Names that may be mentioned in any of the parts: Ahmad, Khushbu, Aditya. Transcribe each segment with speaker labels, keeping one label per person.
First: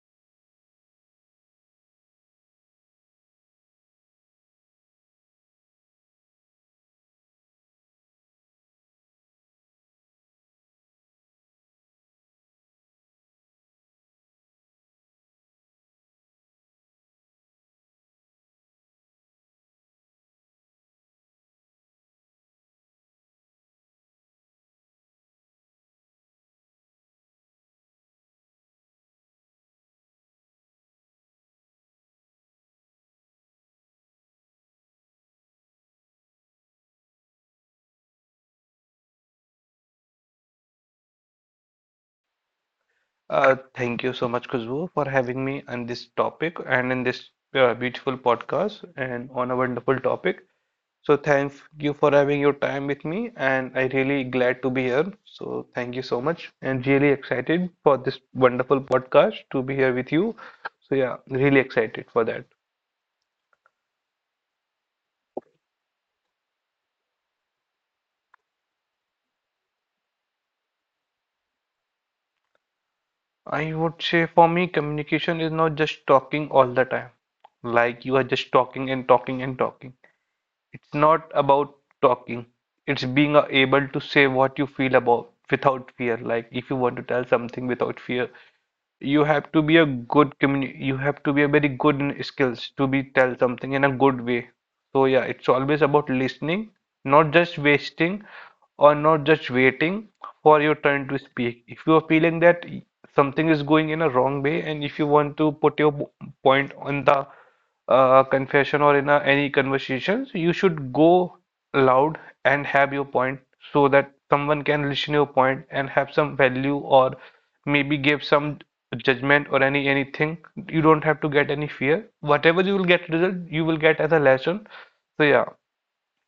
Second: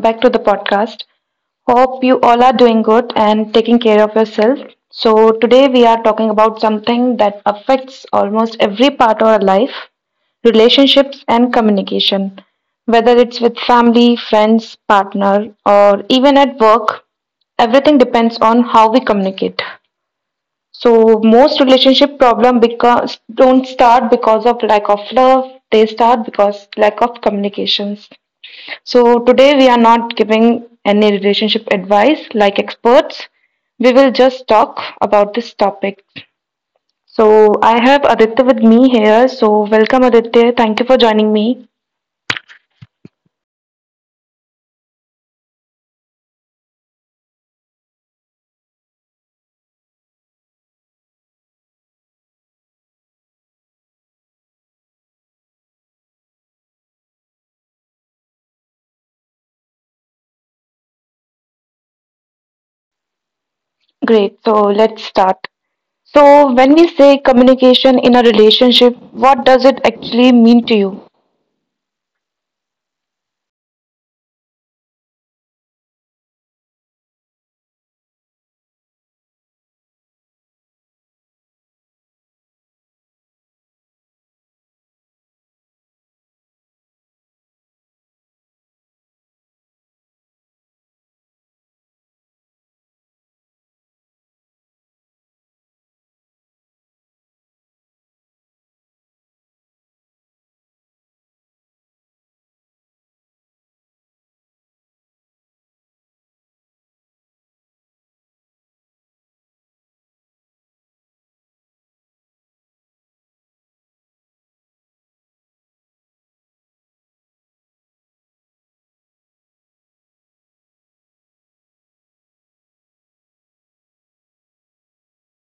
Speaker 1: back to the podcast. Hope you all are doing good and taking care of yourself. So, today we are talking about something that affects almost every part of our life relationships and communication. Whether it's with family, friends, partner, or even at work, everything depends on how we communicate. So most relationship problem because don't start because of lack of love. They start because lack of communications. So today we are not giving any relationship advice like experts. We will just talk about this topic. So I have Aditya with me here. So welcome Aditya. Thank you for joining me.
Speaker 2: Thank you so much, Khushbu, for having me on this topic and in this beautiful podcast and on a wonderful topic. So thank you for having your time with me, and I really glad to be here. So thank you so much, and really excited for this wonderful podcast to be here with you. So yeah, really excited for that.
Speaker 1: Great. So let's start. So when we say communication in a relationship, what does it actually mean to you?
Speaker 2: I would say for me, communication is not just talking all the time, like you are just talking and talking and talking. It's not about talking. It's being able to say what you feel about without fear. Like if you want to tell something without fear, you have to be a good communi you have to be a very good in skills to be tell something in a good way. So yeah, it's always about listening, not just wasting or not just waiting for your turn to speak. If you are feeling that something is going in a wrong way, and if you want to put your point on the confession or in any conversations, you should go loud and have your point so that someone can listen your point and have some value or maybe give some judgment or any anything you don't have to get any fear whatever you will get result you will get as a lesson. So yeah,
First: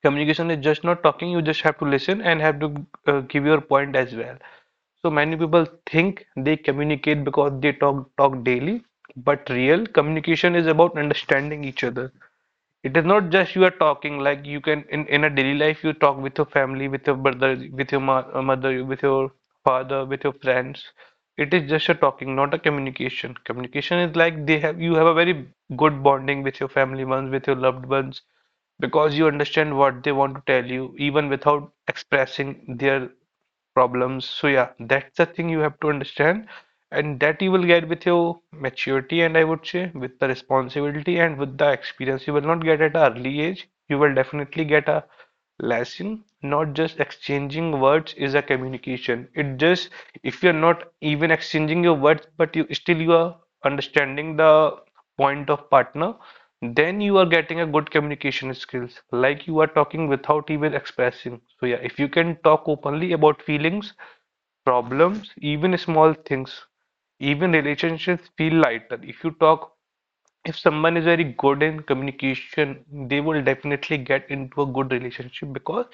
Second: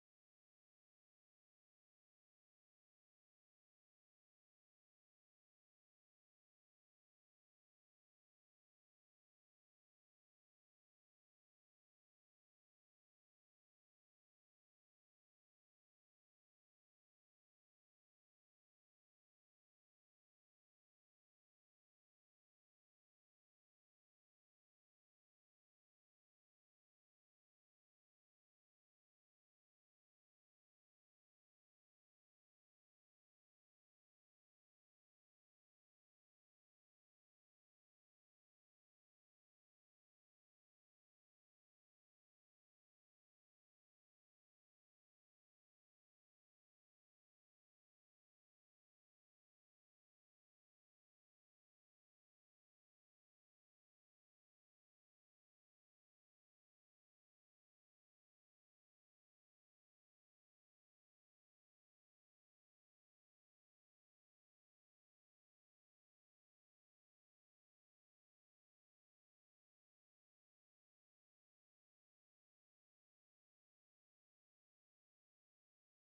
Speaker 2: communication is just not talking. You just have to listen and have to give your point as well. So many people think they communicate because they talk daily, but real communication is about understanding each other. It is not just you are talking. Like you can in a daily life you talk with your family, with your brother, with your ma mother, with your father, with your friends. It is just a talking, not a communication. Communication is like they have you have a very good bonding with your family ones, with your loved ones, because you understand what they want to tell you, even without expressing their problems. So yeah, that's the thing you have to understand, and that you will get with your maturity, and I would say with the responsibility and with the experience. You will not get at an early age. You will definitely get a lesson. Not just exchanging words is a communication. It just if you're not even exchanging your words, but you are understanding the point of partner, then you are getting a good communication skills. Like you are talking without even expressing. So yeah, if you can talk openly about feelings, problems, even small things, even relationships feel lighter. If you talk, if someone is very good in communication, they will definitely get into a good relationship because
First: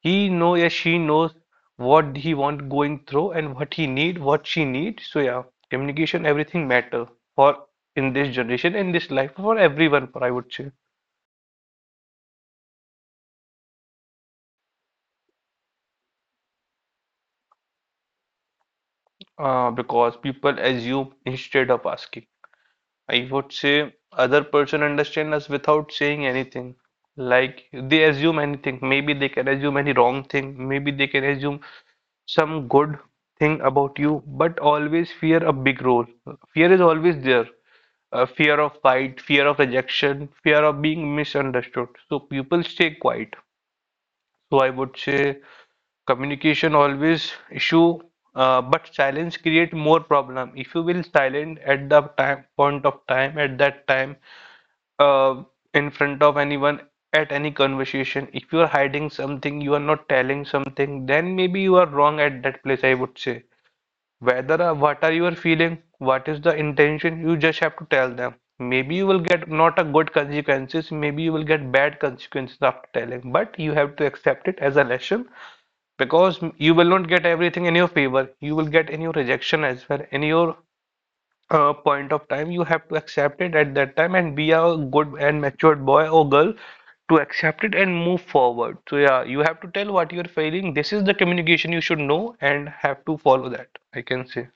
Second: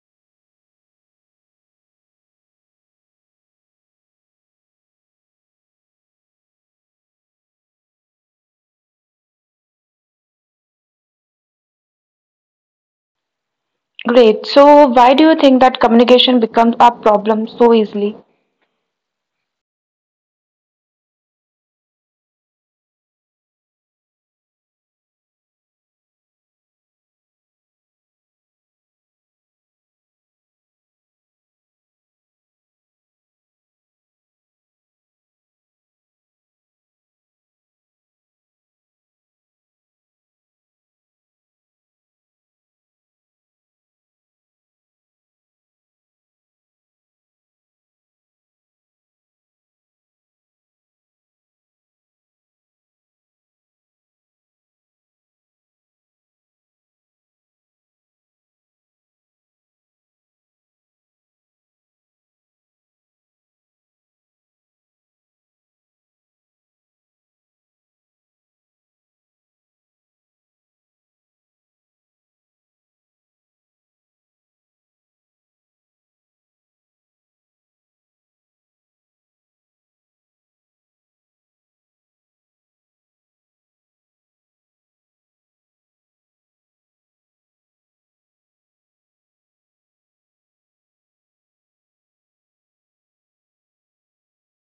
Speaker 2: he know yeah she knows what he want going through and what he need what she need. So yeah, communication everything matter for in this generation in this life for everyone for I would say.
Speaker 1: Great. So, why do you think that communication becomes a problem so easily?
Speaker 2: Because people assume instead of asking. I would say other person understand us without saying anything. Like they assume anything. Maybe they can assume any wrong thing. Maybe they can assume some good thing about you, but always fear a big role. Fear is always there. Fear of fight, fear of rejection, fear of being misunderstood. So people stay quiet. So I would say communication always issue, but silence create more problem. If you will silent at the time point of time at that time uh, in front of anyone at any conversation, if you are hiding something, you are not telling something, then maybe you are wrong at that place, I would say. Whether what are you are feeling, what is the intention, you just have to tell them. Maybe you will get not a good consequences, maybe you will get bad consequences after telling, but you have to accept it as a lesson, because you will not get everything in your favor, you will get in your rejection as well. In your point of time you have to accept it at that time and be a good and matured boy or girl to accept it and move forward. So yeah, you have to tell what you're feeling. This is the communication you should know and have to follow that, I can say.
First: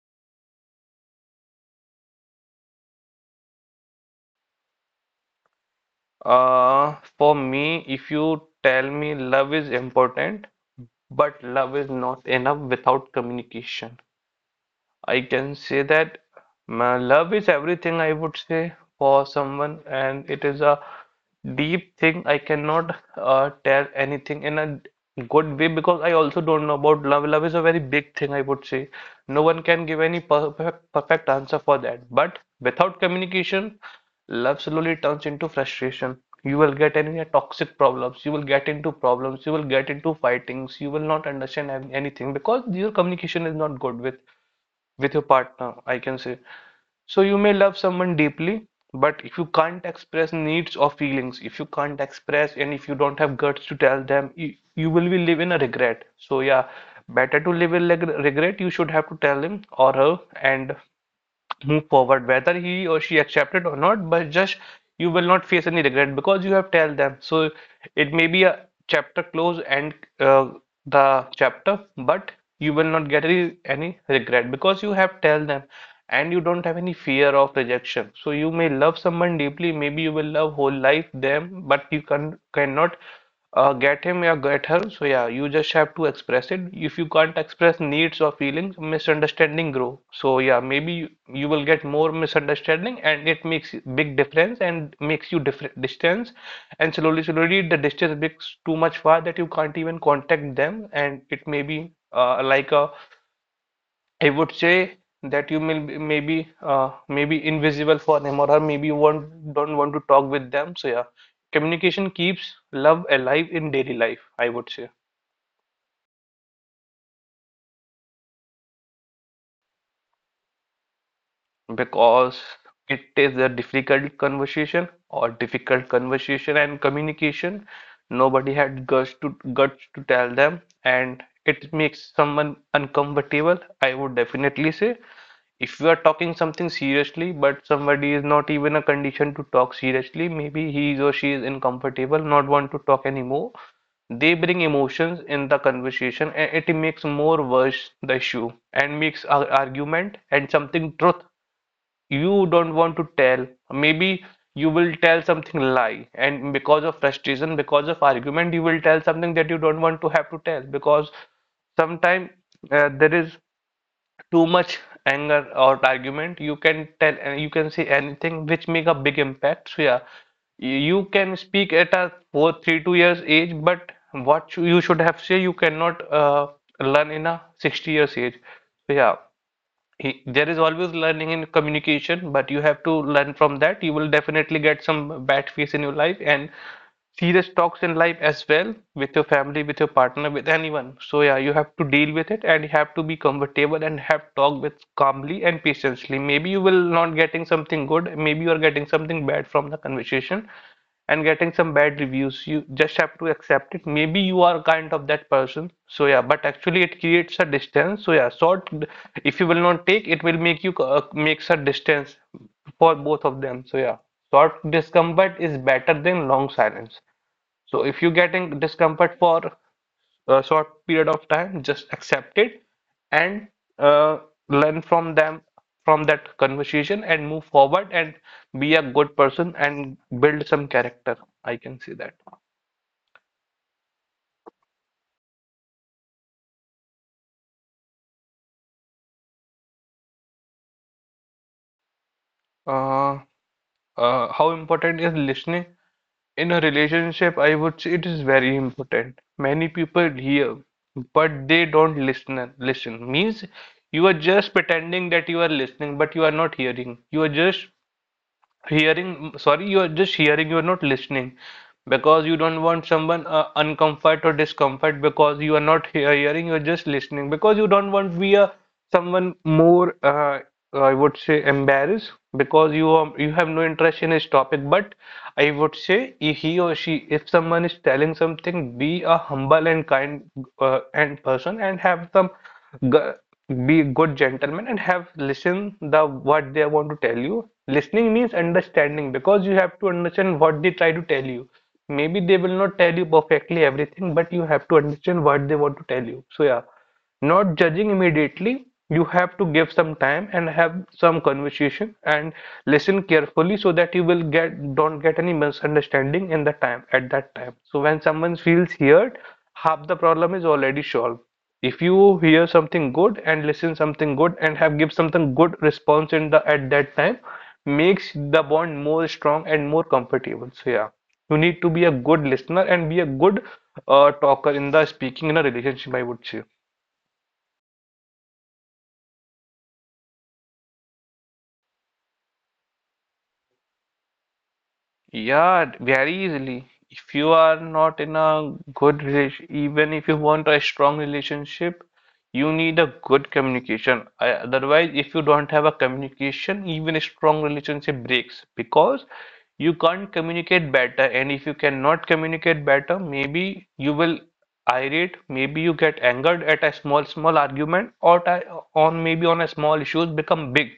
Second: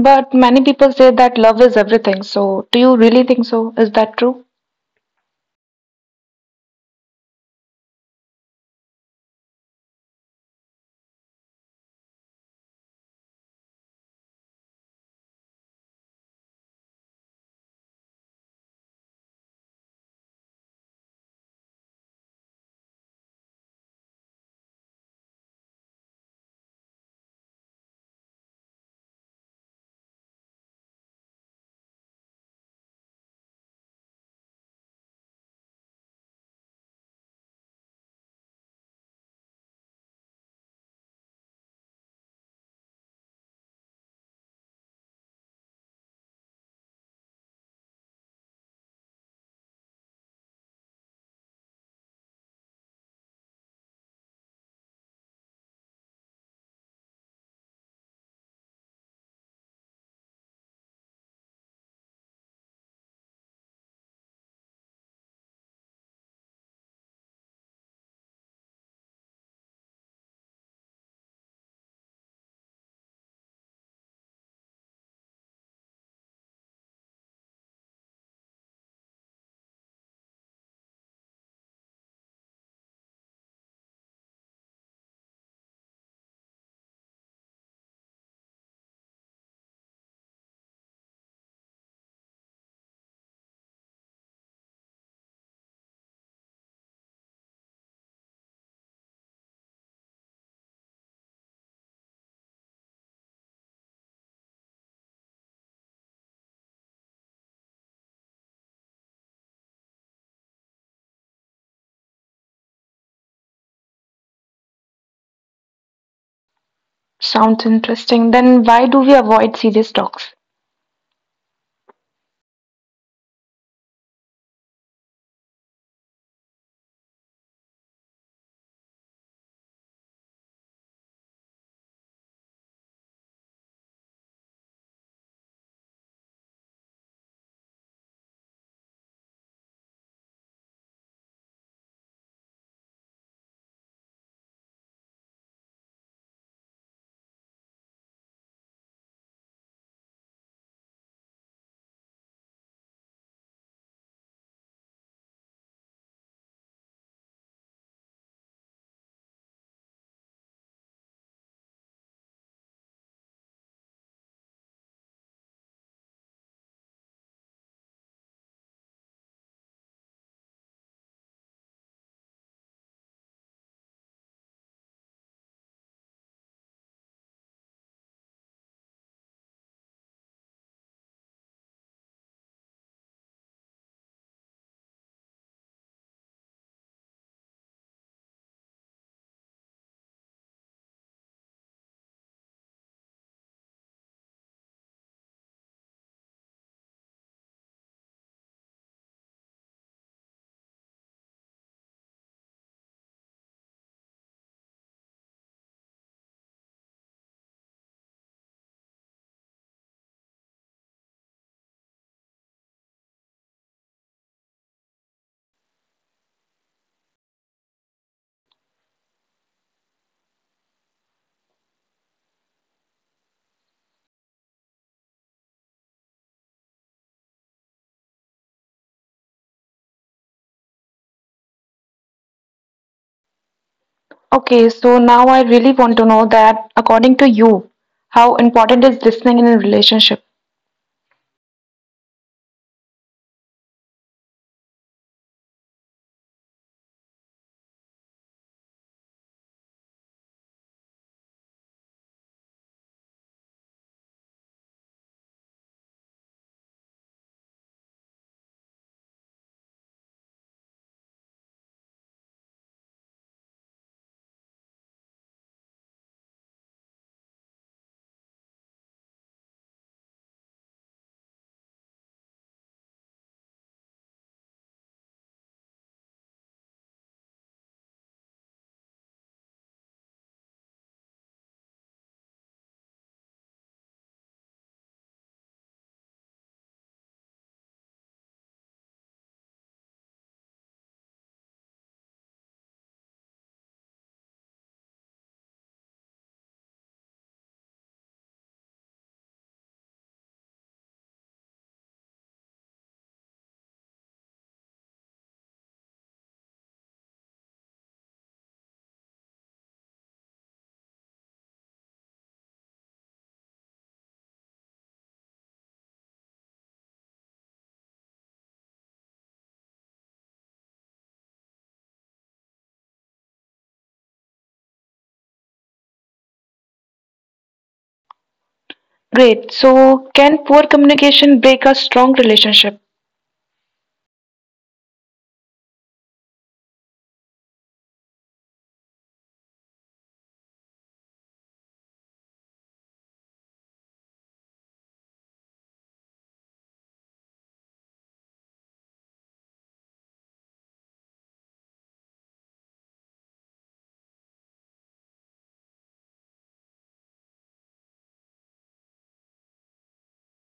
Speaker 1: But many people say that love is everything. So, do you really think so? Is that true?
Speaker 2: For me, if you tell me love is important, but love is not enough without communication. I can say that my love is everything, I would say, for someone, and it is a deep thing. I cannot tell anything in a good way because I also don't know about love. Love is a very big thing, I would say. No one can give any perfect, perfect answer for that. But without communication, love slowly turns into frustration. You will get any toxic problems, you will get into problems, you will get into fightings, you will not understand anything because your communication is not good with your partner, I can say. So you may love someone deeply, but if you can't express needs or feelings, if you can't express and if you don't have guts to tell them, you will be live in a regret. So yeah, better to live in regret. You should have to tell him or her and move forward whether he or she accepted or not, but just you will not face any regret because you have tell them. So it may be a chapter close and uh, the chapter, but you will not get any regret because you have tell them, and you don't have any fear of rejection. So you may love someone deeply, maybe you will love whole life them, but you cannot get him or get her. So yeah, you just have to express it. If you can't express needs or feelings, misunderstanding grow. So yeah, maybe you will get more misunderstanding, and it makes big difference and makes you different distance, and slowly the distance becomes too much far that you can't even contact them, and it may be like a I would say that you may maybe invisible for them, or maybe you want don't want to talk with them. So yeah, communication keeps love alive in daily life, I would say.
Speaker 1: Sounds interesting. Then, why do we avoid serious talks?
Speaker 2: Because it is a difficult conversation or difficult conversation and communication. Nobody had guts to tell them, and it makes someone uncomfortable. I would definitely say if you are talking something seriously, but somebody is not even a condition to talk seriously, maybe he is or she is uncomfortable, not want to talk anymore. They bring emotions in the conversation, and it makes more worse the issue and makes our argument and something truth you don't want to tell. Maybe you will tell something lie, and because of frustration, because of argument, you will tell something that you don't want to have to tell. Because sometimes there is too much anger or argument, you can tell and you can say anything which make a big impact. So yeah, you can speak at a 4 3 2 years age, but what you should have say you cannot learn in a 60 years age. So yeah, there is always learning in communication, but you have to learn from that. You will definitely get some bad phase in your life and serious talks in life as well, with your family, with your partner, with anyone. So yeah, you have to deal with it, and you have to be comfortable and have talk with calmly and patiently. Maybe you will not getting something good, maybe you are getting something bad from the conversation and getting some bad reviews. You just have to accept it. Maybe you are kind of that person. So yeah, but actually it creates a distance. So yeah, sort if you will not take, it will make you makes a distance for both of them. So yeah, short discomfort is better than long silence. So if you getting discomfort for a short period of time, just accept it and uh, learn from them from that conversation and move forward and be a good person and build some character, I can see that.
Speaker 1: Okay, so now I really want to know that, according to you, how important is listening in a relationship?
Speaker 2: uh, how important is listening in a relationship? I would say it is very important. Many people hear, but they don't listen. Listen means you are just pretending that you are listening, but you are not hearing. You are just you are just hearing, you are not listening, because you don't want someone uncomfort or discomfort, because you are not hearing, you are just listening, because you don't want be a someone more, I would say, embarrassed, because you have no interest in his topic. But I would say if he or she, if someone is telling something, be a humble and kind and person and have some. G- be a good gentleman and have listen the what they want to tell you. Listening means understanding because you have to understand what they try to tell you. Maybe they will not tell you perfectly everything, but you have to understand what they want to tell you. So yeah, not judging immediately. You have to give some time and have some conversation and listen carefully so that you will get don't get any misunderstanding in the time at that time. So when someone feels heard, half the problem is already solved if you hear something good and listen something good and have give something good response in the at that time makes the bond more strong and more comfortable. So yeah, you need to be a good listener and be a good talker in the speaking in a relationship, I would say.
Speaker 1: Great. So, can poor communication break a strong relationship?
Speaker 2: Yeah, very easily. If you are not in a good relation, even if you want a strong relationship, you need a good communication. Otherwise, if you don't have a communication, even a strong relationship breaks because you can't communicate better. And if you cannot communicate better, maybe you will irate, maybe you get angered at a small, small argument, or on maybe on a small issues become big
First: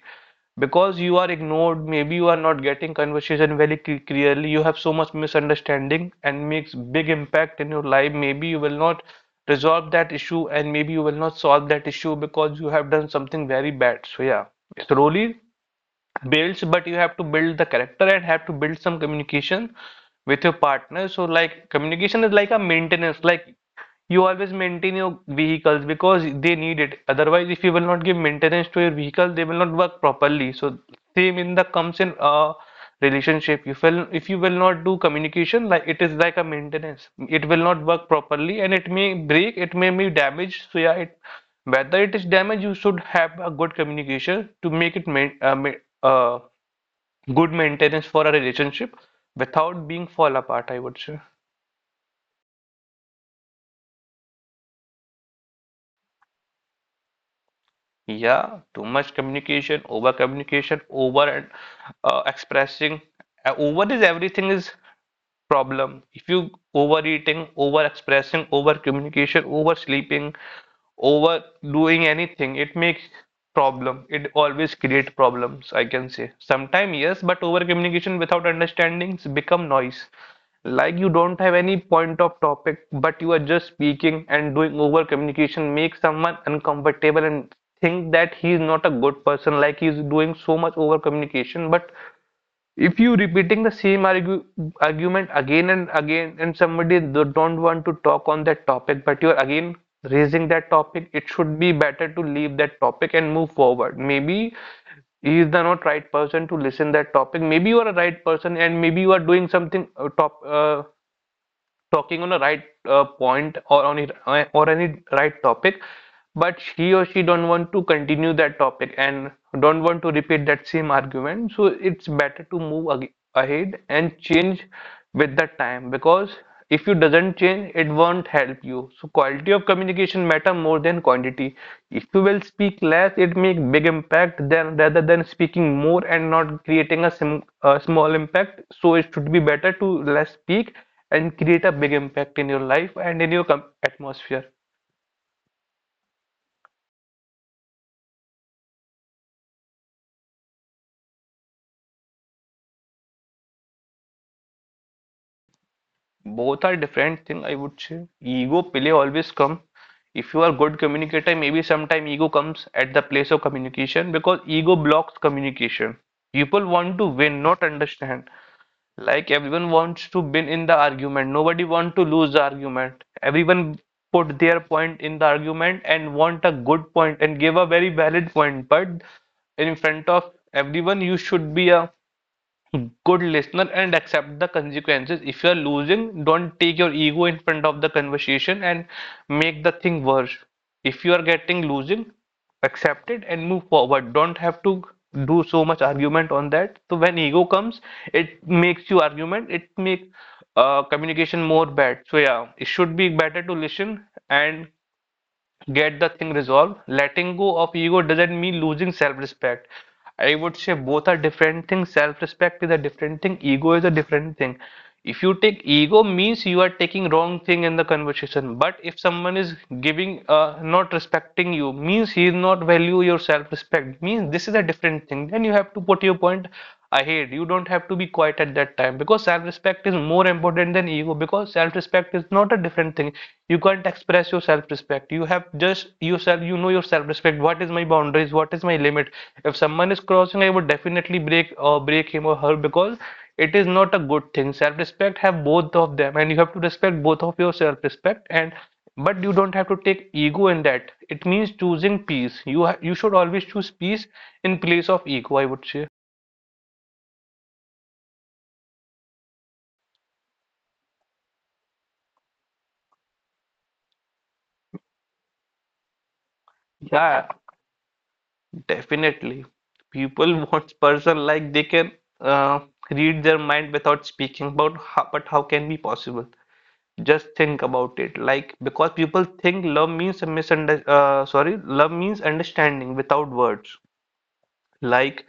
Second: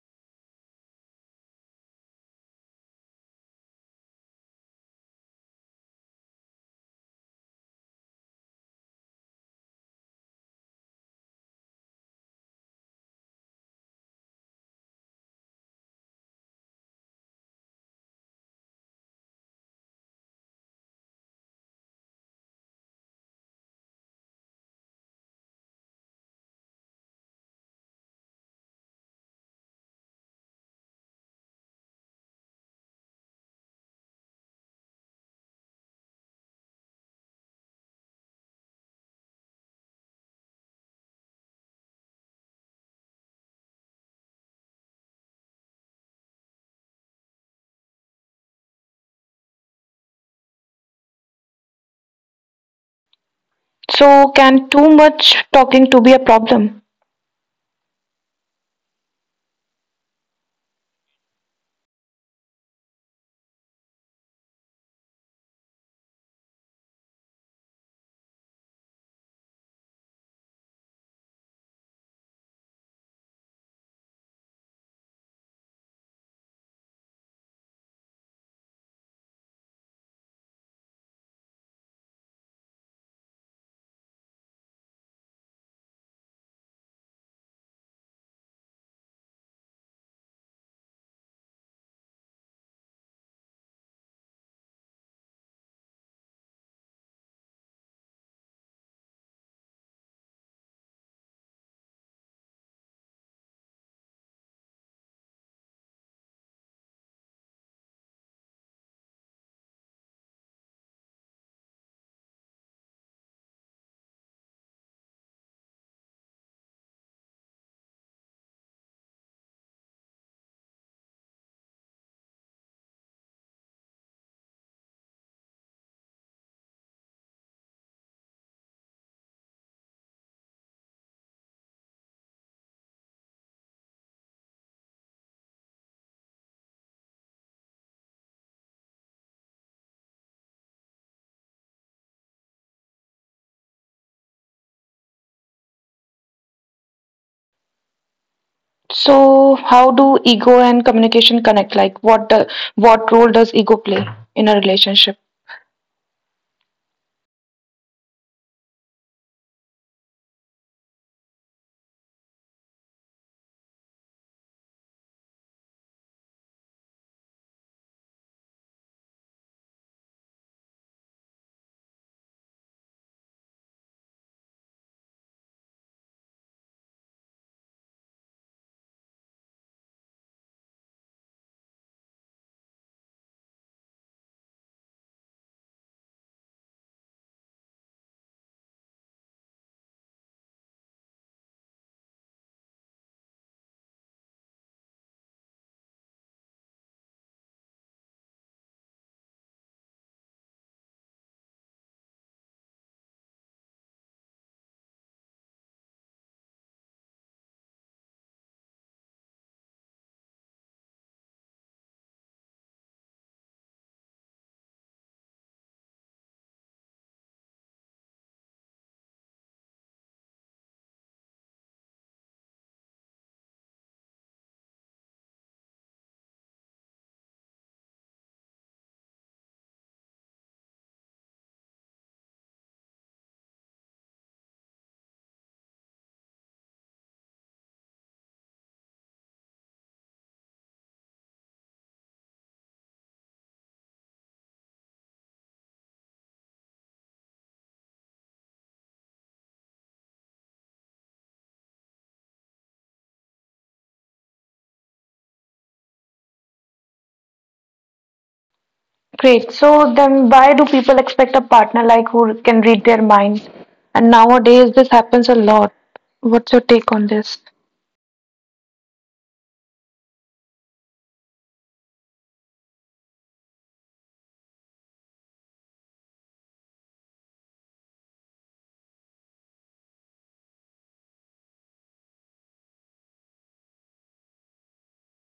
Speaker 2: because you are ignored, maybe you are not getting conversation very clearly, you have so much misunderstanding and makes big impact in your life. Maybe you will not resolve that issue and maybe you will not solve that issue because you have done something very bad. So yeah, slowly builds, but you have to build the character and have to build some communication with your partner. So like, communication is like a maintenance. Like, you always maintain your vehicles because they need it. Otherwise, if you will not give maintenance to your vehicle, they will not work properly. So same in the comes in a relationship. You will, if you will not do communication, like it is like a maintenance, it will not work properly and it may break, it may be damaged. So yeah, it, whether it is damaged, you should have a good communication to make it uh, good maintenance for a relationship without being fall apart, I would say.
Speaker 1: So, can too much talking to be a problem?
Speaker 2: Yeah, too much communication, over communication, over and expressing. Over is everything is problem. If you overeating, overexpressing, over communication, oversleeping, overdoing anything, it makes problem. It always create problems, I can say. Sometimes yes, but over communication without understandings become noise. Like, you don't have any point of topic, but you are just speaking and doing over communication makes someone uncomfortable and think that he is not a good person, like he is doing so much over communication. But if you repeating the same argument again and again and somebody don't want to talk on that topic, but you're again raising that topic, it should be better to leave that topic and move forward. Maybe he is the not right person to listen that topic. Maybe you are a right person and maybe you are doing something top talking on a right point, or on it or any right topic, but he or she don't want to continue that topic and don't want to repeat that same argument. So it's better to move ahead and change with the time, because if you doesn't change, it won't help you. So quality of communication matter more than quantity. If you will speak less, it make big impact than rather than speaking more and not creating a small impact. So it should be better to less speak and create a big impact in your life and in your com atmosphere.
Speaker 1: So, how do ego and communication connect? Like, what role does ego play in a relationship?
Speaker 2: Both are different thing, I would say. Ego play always come. If you are good communicator, maybe sometime ego comes at the place of communication because ego blocks communication. People want to win, not understand. Like, everyone wants to win in the argument. Nobody want to lose the argument. Everyone put their point in the argument and want a good point and give a very valid point. But in front of everyone, you should be a good listener and accept the consequences. If you are losing, don't take your ego in front of the conversation and make the thing worse. If you are getting losing, accept it and move forward. Don't have to do so much argument on that. So when ego comes, it makes you argument. It make communication more bad. So yeah, it should be better to listen and get the thing resolved. Letting go of ego doesn't mean losing self-respect. I would say both are different things. Self-respect is a different thing. Ego is a different thing. If you take ego means you are taking wrong thing in the conversation. But if someone is giving not respecting you means he is not value your self-respect means this is a different thing. Then you have to put your point ahead. You don't have to be quiet at that time because self-respect is more important than ego, because self-respect is not a different thing. You can't express your self-respect. You have just yourself, you know your self-respect. What is my boundaries? What is my limit? If someone is crossing, I would definitely break or break him or her, because it is not a good thing. Self-respect have both of them and you have to respect both of your self-respect, and but you don't have to take ego in that. It means choosing peace. You should always choose peace in place of ego, I would say.
Speaker 1: Great. So then, why do people expect a partner like who can read their mind? And nowadays, this happens a lot. What's your take on this?
Speaker 2: Yeah, definitely. People wants person like they can uh, read their mind without speaking about how, but how can be possible? Just think about it. Like, because people think love means a misunder sorry, love means understanding without words. Like,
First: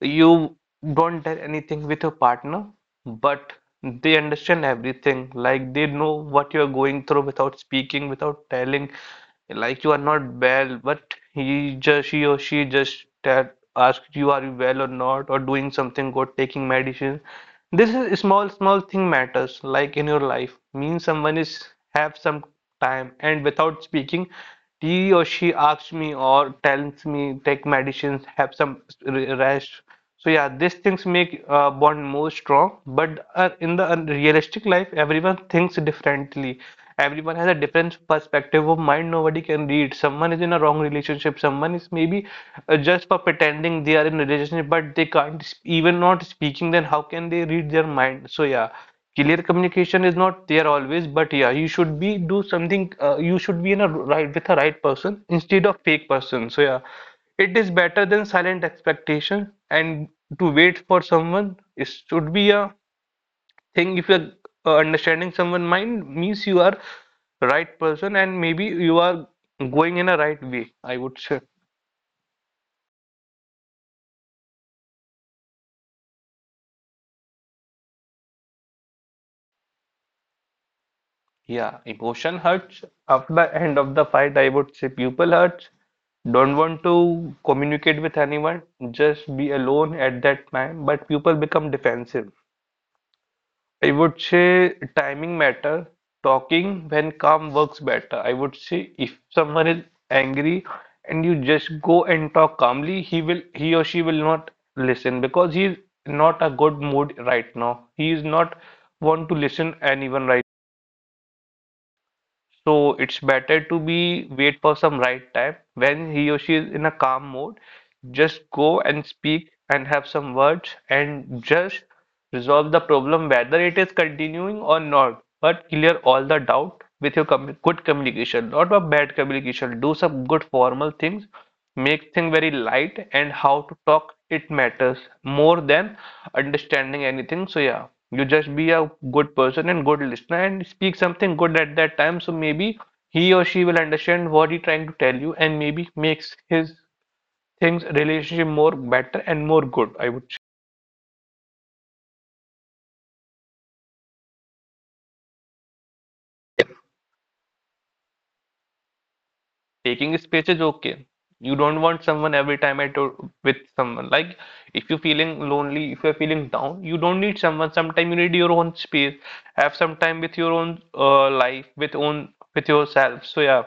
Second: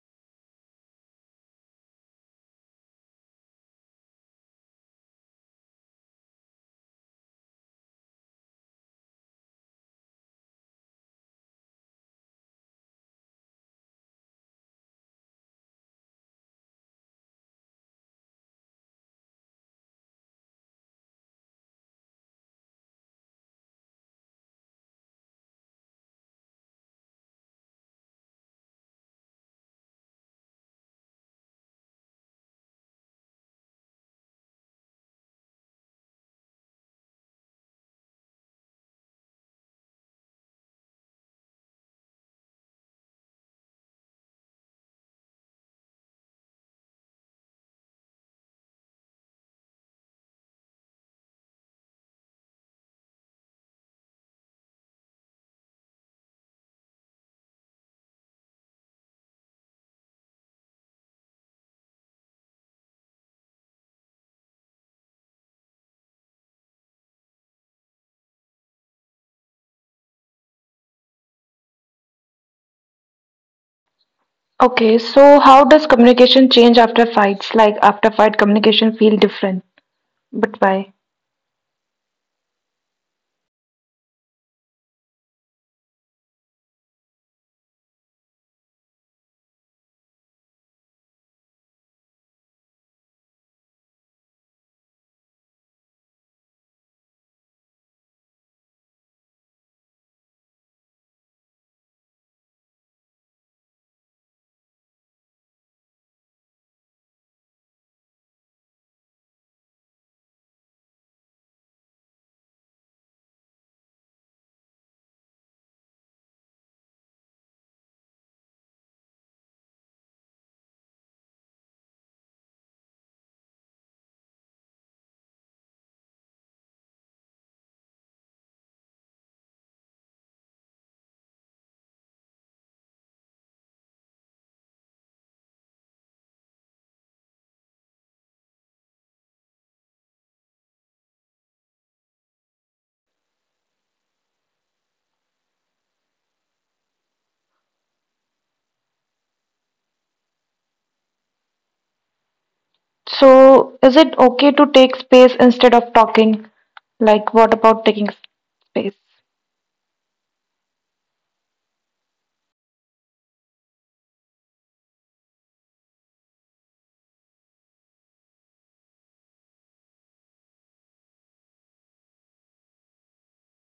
Speaker 2: you don't tell anything with your partner, but they understand everything. Like, they know what you're going through without speaking, without telling. Like, you are not well, but he or she just tell, ask you are you well or not, or doing something good, taking medicine. This is small small thing matters. Like, in your life, means someone is have some time and without speaking, he or she asks me or tells me take medicines, have some rest. So yeah, these things make bond more strong. But in the realistic life, everyone thinks differently. Everyone has a different perspective of mind. Nobody can read. Someone is in a wrong relationship. Someone is maybe just for pretending they are in a relationship, but they can't even not speaking. Then how can they read their mind? So yeah, clear communication is not there always. But yeah, you should be do something. You should be in a right with a right person instead of fake person. So yeah. It is better than silent expectation, and to wait for someone it should be a thing. If you're understanding someone' mind, means you are right person, and maybe you are going in a right way, I would say.
Speaker 1: Okay, so how does communication change after fights? Like after fight, communication feel different, but why?
Speaker 2: Yeah, emotion hurts. After the end of the fight, I would say people hurts. Don't want to communicate with anyone. Just be alone at that time. But people become defensive. I would say timing matter. Talking when calm works better. I would say if someone is angry and you just go and talk calmly, he or she will not listen because he is not a good mood right now. He is not want to listen anyone right, so it's better to be wait for some right time when he or she is in a calm mode. Just go and speak and have some words and just resolve the problem whether it is continuing or not. But clear all the doubt with your good communication, not a bad communication. Do some good formal things, make thing very light, and how to talk it matters more than understanding anything. So yeah, you just be a good person and good listener and speak something good at that time, so maybe he or she will understand what he trying to tell you and maybe makes his things relationship more better and more good, I would.
Speaker 1: So, is it okay to take space instead of talking? Like, what about taking space?
Speaker 2: Taking space is okay. You don't want someone every time with someone. Like, if you're feeling lonely, if you're feeling down, you don't need someone. Sometimes you need your own space. Have some time with your own life, with yourself. So yeah.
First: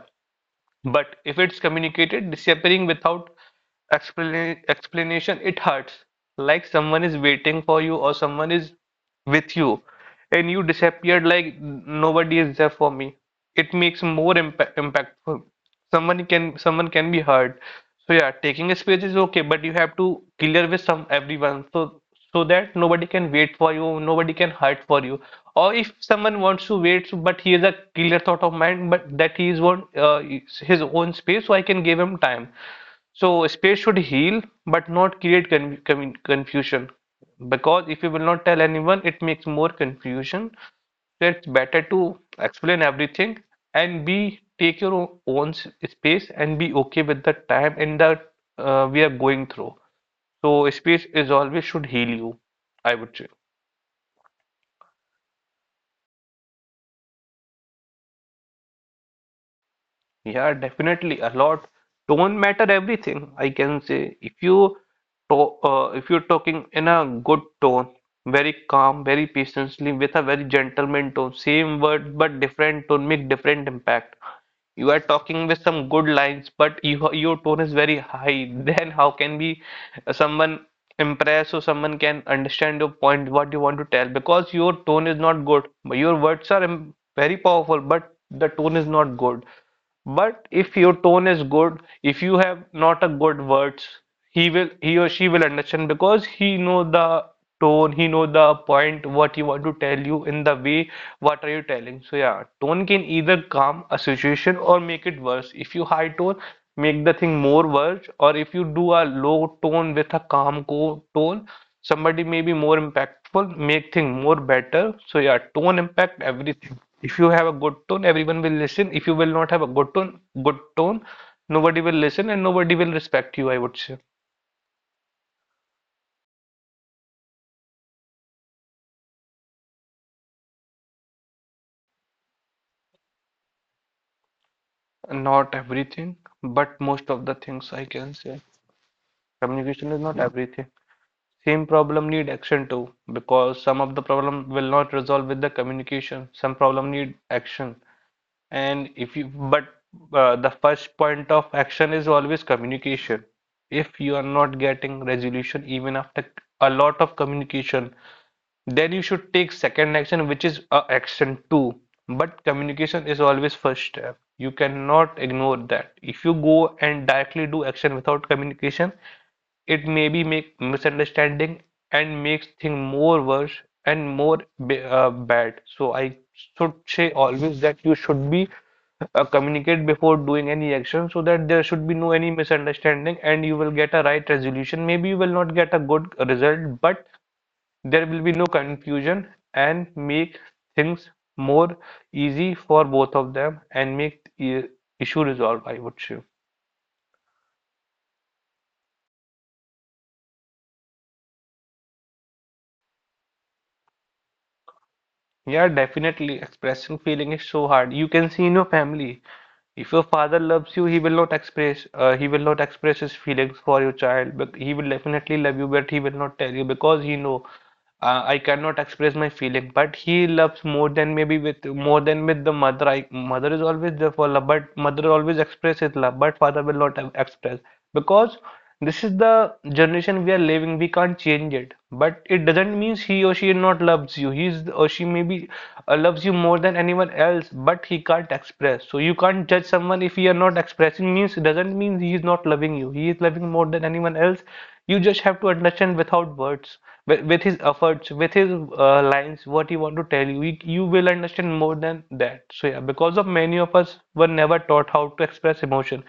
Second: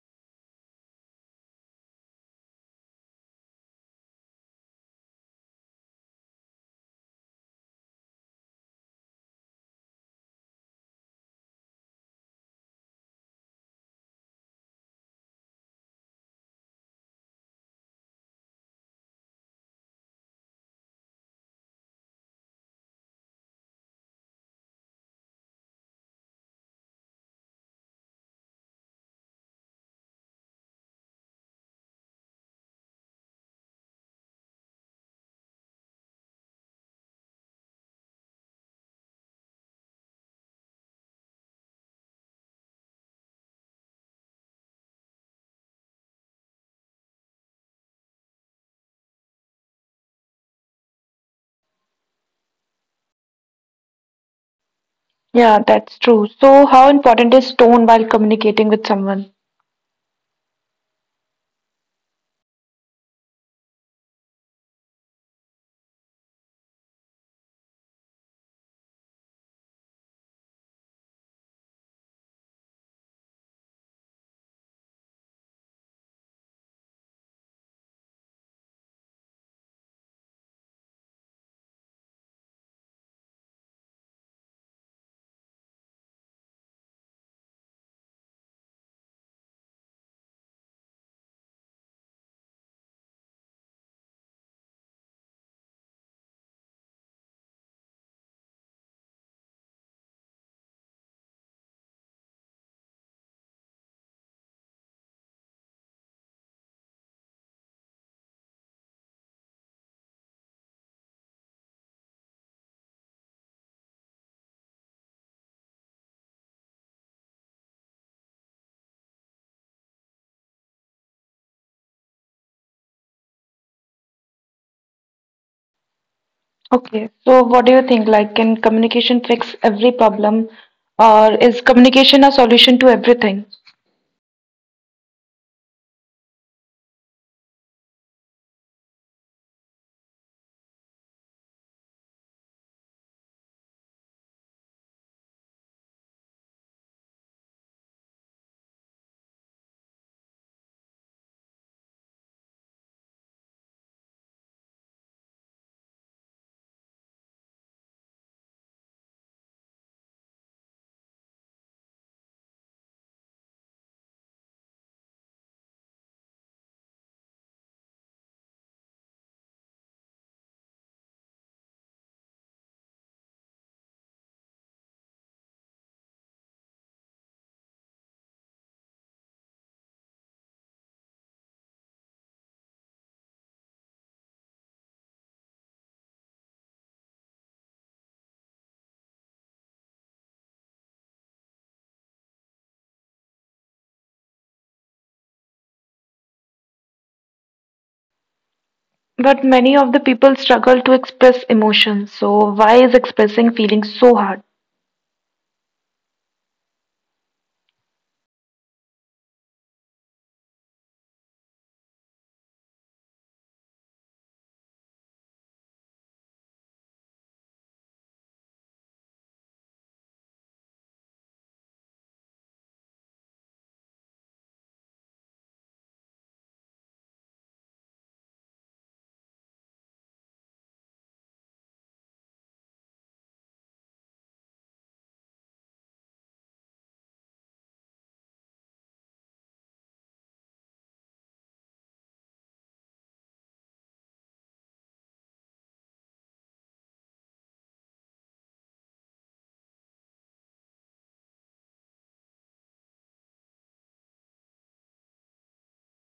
Speaker 2: But if it's communicated, disappearing without explanation, it hurts. Like, someone is waiting for you or someone is with you and you disappeared like nobody is there for me. It makes more impactful, someone can be hurt. So yeah, taking a space is okay, but you have to clear with some everyone, so that nobody can wait for you, nobody can hurt for you. Or if someone wants to but he has a clear thought of mind, but that he is want his own space, so I can give him time. So space should heal but not create confusion, because if you will not tell anyone, it makes more confusion. So it's better to explain everything and be take your own space and be okay with the time and that we are going through. So space is always should heal you, I would say.
Speaker 1: Yeah, that's true. So, how important is tone while communicating with someone?
Speaker 2: Yeah, definitely a lot. Tone matter everything. I can say if to, if you're talking in a good tone, very calm, very patiently, with a very gentleman tone, same word but different tone make different impact. You are talking with some good lines, but you, your tone is very high. Then how can be someone impress or someone can understand your point, what you want to tell? Because your tone is not good, but your words are very powerful, but the tone is not good. But if your tone is good, if you have not a good words, he or she will understand, because he know the tone, he know the point, what you want to tell you in the way, what are you telling. So yeah, tone can either calm a situation or make it worse. If you high tone, make the thing more worse, or if you do a low tone with a calm tone, somebody may be more impactful, make things more better. So yeah, tone impact everything. If you have a good tone, everyone will listen. If you will not have a good tone, nobody will listen and nobody will respect you, I would say.
Speaker 1: Okay, so what do you think? Like, can communication fix every problem, or is communication a solution to everything?
Speaker 2: Not everything, but most of the things I can say. Communication is not everything. Same problem need action too, because some of the problem will not resolve with the communication. Some problem need action. And if you, but the first point of action is always communication. If you are not getting resolution, even after a lot of communication, then you should take second action, which is a action two. But communication is always first step, you cannot ignore that. If you go and directly do action without communication, it may be make misunderstanding and makes thing more worse and more bad. So I should say always that you should be communicate before doing any action, so that there should be no any misunderstanding and you will get a right resolution. Maybe you will not get a good result, but there will be no confusion and make things more easy for both of them and make issue resolve, I would say.
Speaker 1: But many of the people struggle to express emotions, so why is expressing feelings so hard?
Speaker 2: Yeah, definitely expressing feeling is so hard. You can see in your family. If your father loves you, he will not express his feelings for your child, but he will definitely love you, but he will not tell you, because he know I cannot express my feeling, but he loves more than maybe with more than with the mother. I, mother is always there for love, but mother always expresses love, but father will not express, because this is the generation we are living. We can't change it, but it doesn't mean he or she not loves you. He or she maybe loves you more than anyone else, but he can't express. So you can't judge someone. If he are not expressing means doesn't mean he is not loving you. He is loving more than anyone else. You just have to understand without words, with his efforts, with his lines, what he want to tell you, you will understand more than that. So yeah, because of many of us were never taught how to express emotion.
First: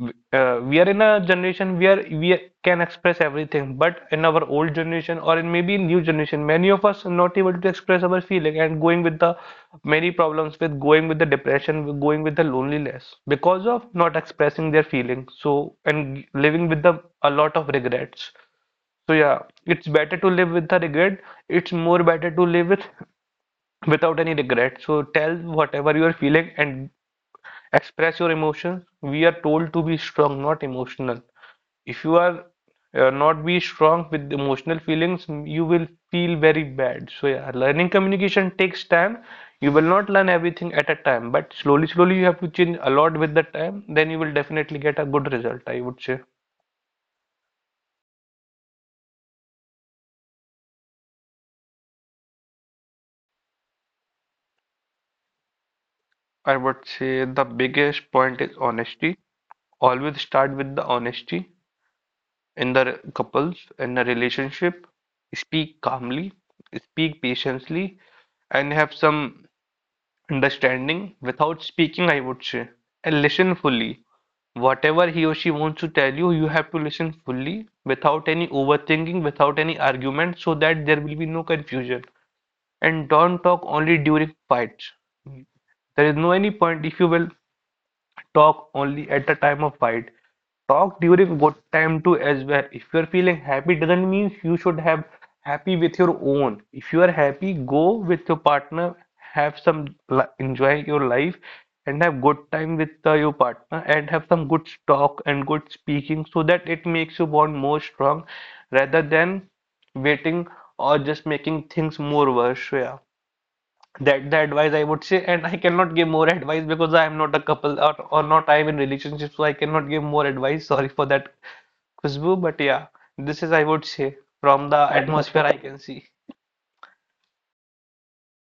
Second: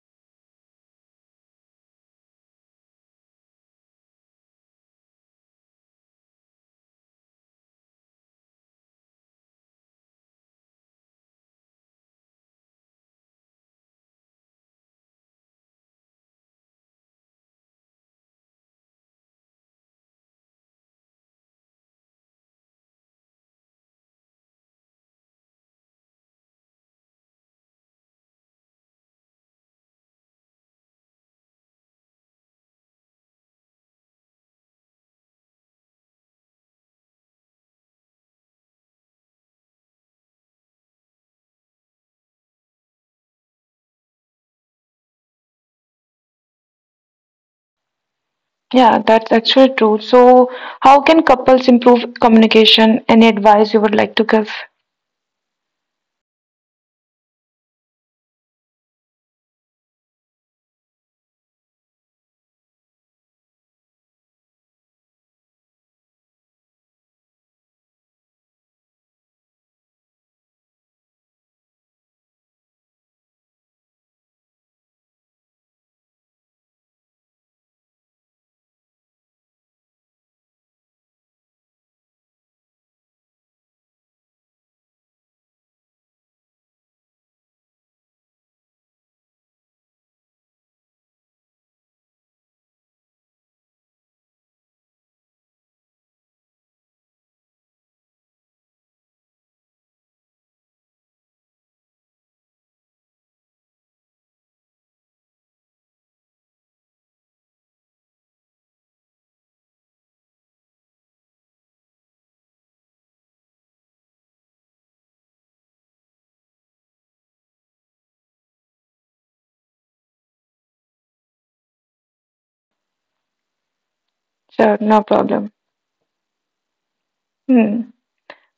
Speaker 2: We are in a generation where we can express everything, but in our old generation or in maybe new generation, many of us are not able to express our feeling and going with the many problems, with going with the depression, with going with the loneliness, because of not expressing their feelings. So and living with the a lot of regrets. So yeah, it's better to live with the regret. It's more better to live with without any regret. So tell whatever you are feeling and express your emotions. We are told to be strong, not emotional. If you are not be strong with emotional feelings, you will feel very bad. So yeah, learning communication takes time. You will not learn everything at a time, but slowly, slowly you have to change a lot with the time. Then you will definitely get a good result, I would say.
Speaker 1: Yeah, that's actually true. So, how can couples improve communication? Any advice you would like to give?
Speaker 2: I would say the biggest point is honesty. Always start with the honesty in the couples in the relationship. Speak calmly, speak patiently, and have some understanding without speaking, I would say. And listen fully. Whatever he or she wants to tell you, you have to listen fully without any overthinking, without any argument, so that there will be no confusion. And don't talk only during fights. There is no any point if you will talk only at the time of fight. Talk during good time too as well. If you're feeling happy, doesn't mean you should have happy with your own. If you are happy, go with your partner, have some enjoy your life, and have good time with your partner, and have some good talk and good speaking, so that it makes you bond more strong, rather than waiting or just making things more worse. Yeah. That the advice I would say, and I cannot give more advice because I am not a couple or not I am in relationship, so I cannot give more advice. Sorry for that, Khushbu, but yeah, this is I would say from
Speaker 1: Sure,
Speaker 2: the
Speaker 1: no
Speaker 2: atmosphere
Speaker 1: problem.
Speaker 2: I can see.
Speaker 1: Hmm.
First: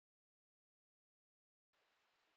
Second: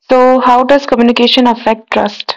Speaker 1: So, how does communication affect trust?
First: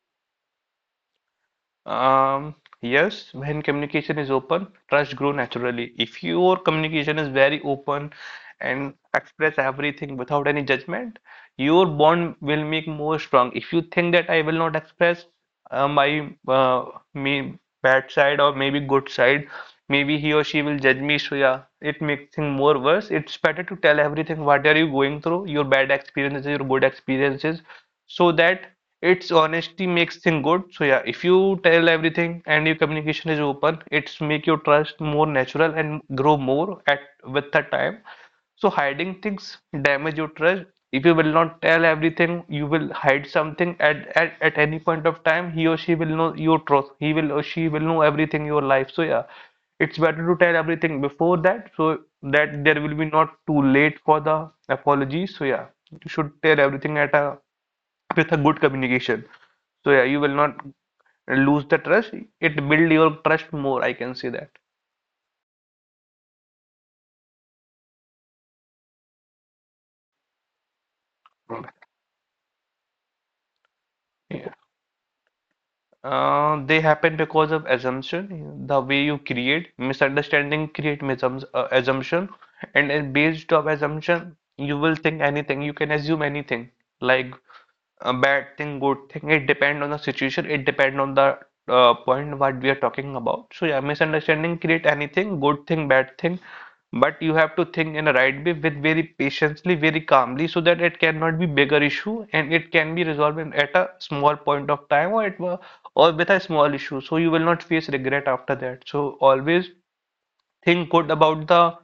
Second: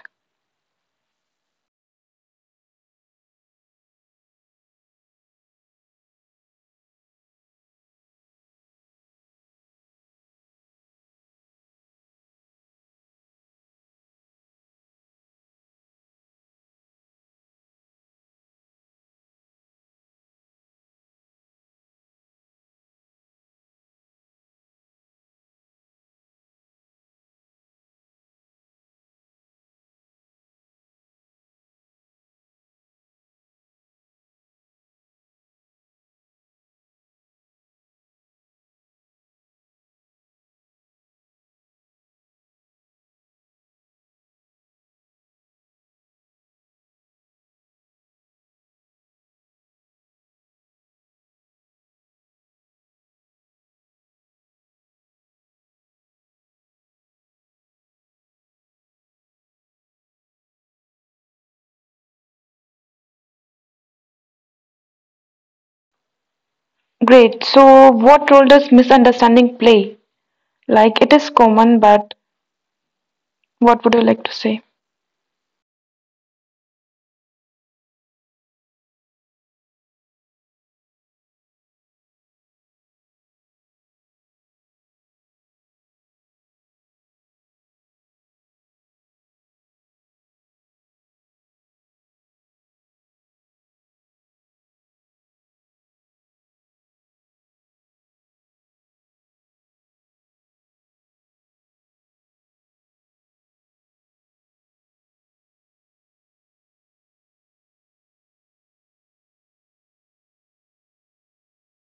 Speaker 2: Um, yes, when communication is open, trust grow naturally. If your communication is very open and express everything without any judgment, your bond will make more strong. If you think that I will not express my me bad side or maybe good side, maybe he or she will judge me. So yeah, it makes things more worse. It's better to tell everything what are you going through, your bad experiences, your good experiences, so that it's honesty makes thing good. So yeah, if you tell everything and your communication is open, it's make your trust more natural and grow more at with the time. So hiding things damage your trust. If you will not tell everything, you will hide something at any point of time, he or she will know your truth. He will or she will know everything in your life. So yeah, it's better to tell everything before that so that there will be not too late for the apology. So yeah, you should tell everything at a with a good communication. So yeah, you will not lose the trust. It build your trust more, I can say that.
Speaker 1: Great. So, what role does misunderstanding play? Like, it is common, but what would you like to
Speaker 2: Yeah.
Speaker 1: say?
Speaker 2: They happen because of assumption. The way you create misunderstanding create misums assumption, and then based off assumption, you will think anything. You can assume anything. Like a bad thing, good thing. It depend on the situation. It depend on the point what we are talking about. So yeah, misunderstanding create anything, good thing, bad thing. But you have to think in a right way with very patiently, very calmly, so that it cannot be bigger issue and it can be resolved at a small point of time or it or with a small issue. So you will not face regret after that. So always think good about the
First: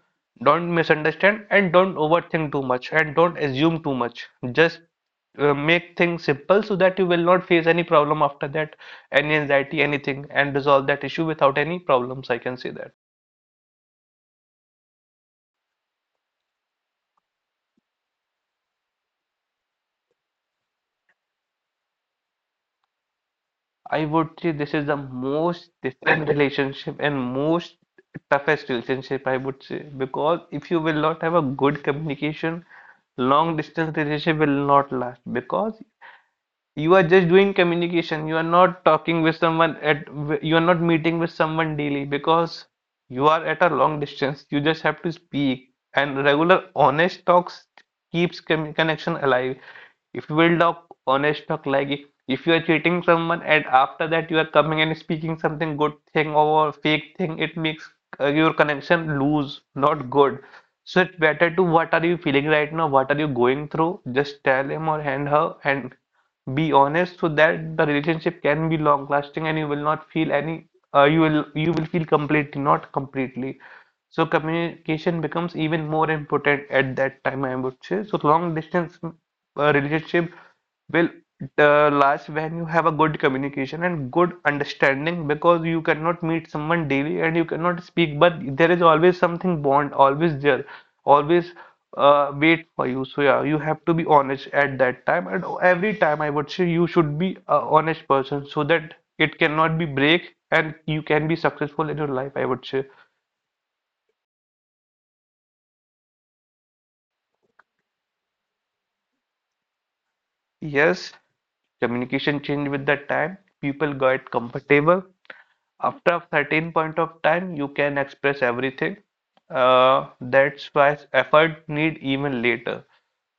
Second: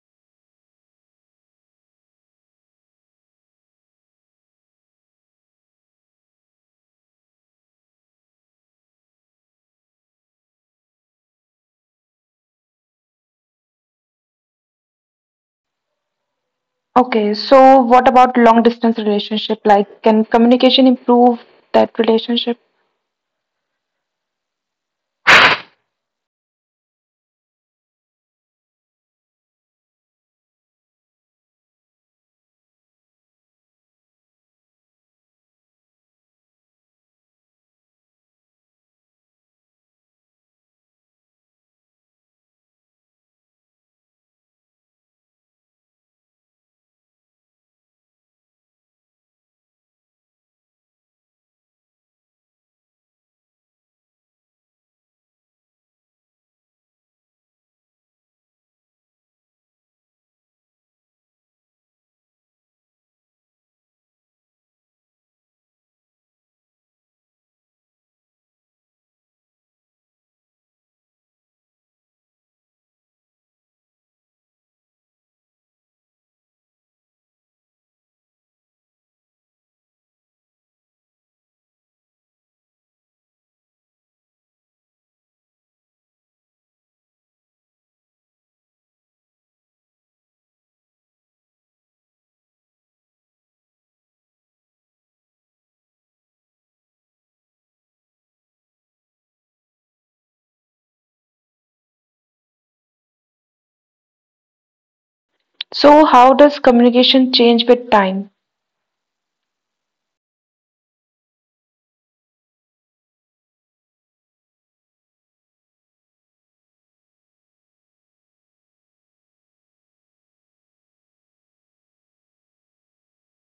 Speaker 2: don't misunderstand and don't overthink too much and don't assume too much, just make things simple so that you will not face any problem after that, any anxiety anything, and resolve that issue without any problems, I can say that.
Speaker 1: Okay, so what about long distance relationship? Like, can communication improve that relationship?
Speaker 2: I would say this is the most different relationship and most toughest relationship, I would say, because if you will not have a good communication, long distance relationship will not last, because you are just doing communication, you are not talking with someone at, you are not meeting with someone daily, because you are at a long distance. You just have to speak and regular honest talks keeps connection alive. If you will talk honest talk, like if you are cheating someone and after that you are coming and speaking something good thing or fake thing, it makes your connection loose, not good. So it's better to what are you feeling right now, what are you going through, just tell him or hand her and be honest, so that the relationship can be long lasting and you will not feel any you will feel completely not completely. So communication becomes even more important at that time, I would say. So long distance relationship will last when you have a good communication and good understanding, because you cannot meet someone daily and you cannot speak, but there is always something bond, always there, always wait for you. So yeah, you have to be honest at that time, and every time I would say you should be a honest person, so that it cannot be break and you can be successful in your life, I would say.
Speaker 1: So, how does communication change with time?
Speaker 2: Yes, communication changed with the time. People got comfortable. After a certain point of time, you can express everything. That's why effort need even later.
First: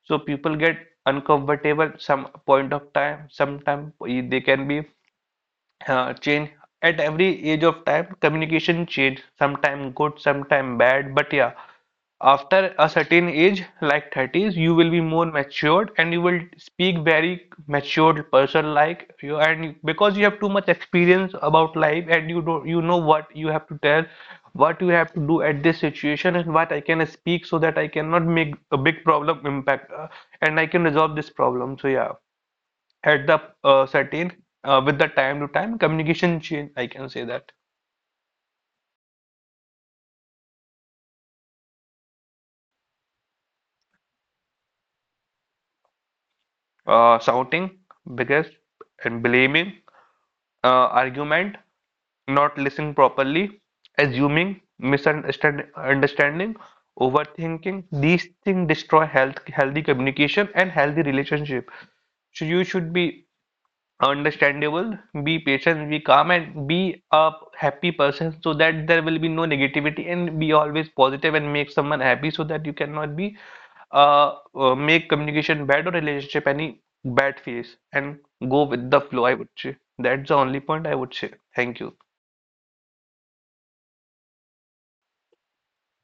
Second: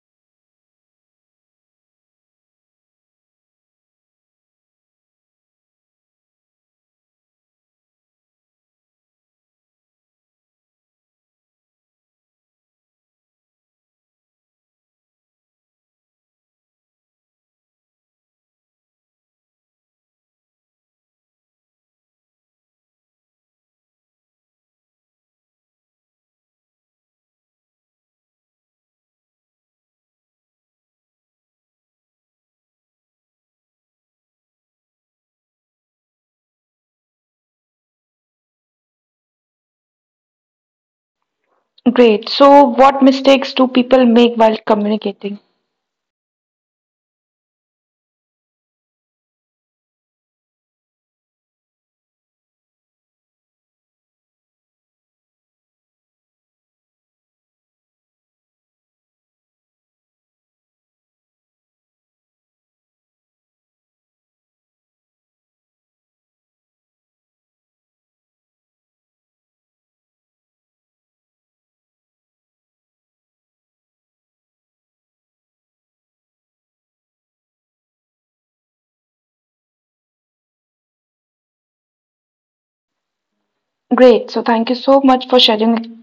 Speaker 2: So people get uncomfortable some point of time. Sometimes they can be change at every age of time, communication change, sometime good, sometime bad, but yeah, after a certain age like 30s you will be more matured and you will speak very matured person like you, and because you have too much experience about life and you don't, you know what you have to tell, what you have to do at this situation, and what I can speak so that I cannot make a big problem impact and I can resolve this problem. So yeah, at the certain with the time to time communication change, I can say that.
Speaker 1: Great. So, what mistakes do people make while communicating?
Speaker 2: Shouting, because, and blaming, argument, not listening properly, assuming, misunderstanding, overthinking, these things destroy healthy communication and healthy relationship. So you should be understandable, be patient, be calm, and be a happy person, so that there will be no negativity, and be always positive and make someone happy, so that you cannot be make communication bad or relationship any bad phase, and go with the flow. I would say that's the only point I would say. Thank you.
Speaker 1: Great. So, thank you so much for sharing your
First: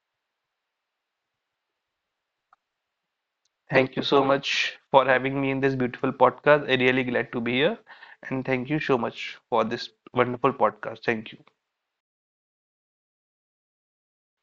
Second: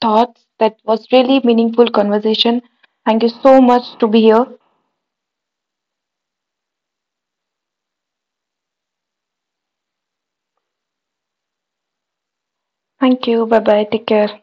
Speaker 1: thoughts. That was really meaningful conversation. Thank you so
Speaker 2: Thank
Speaker 1: much
Speaker 2: you
Speaker 1: to
Speaker 2: so
Speaker 1: be here.
Speaker 2: much for having me in this beautiful podcast. I really glad to be here, and thank you so much for this wonderful podcast. Thank you.
Speaker 1: Thank you. Bye bye. Take care.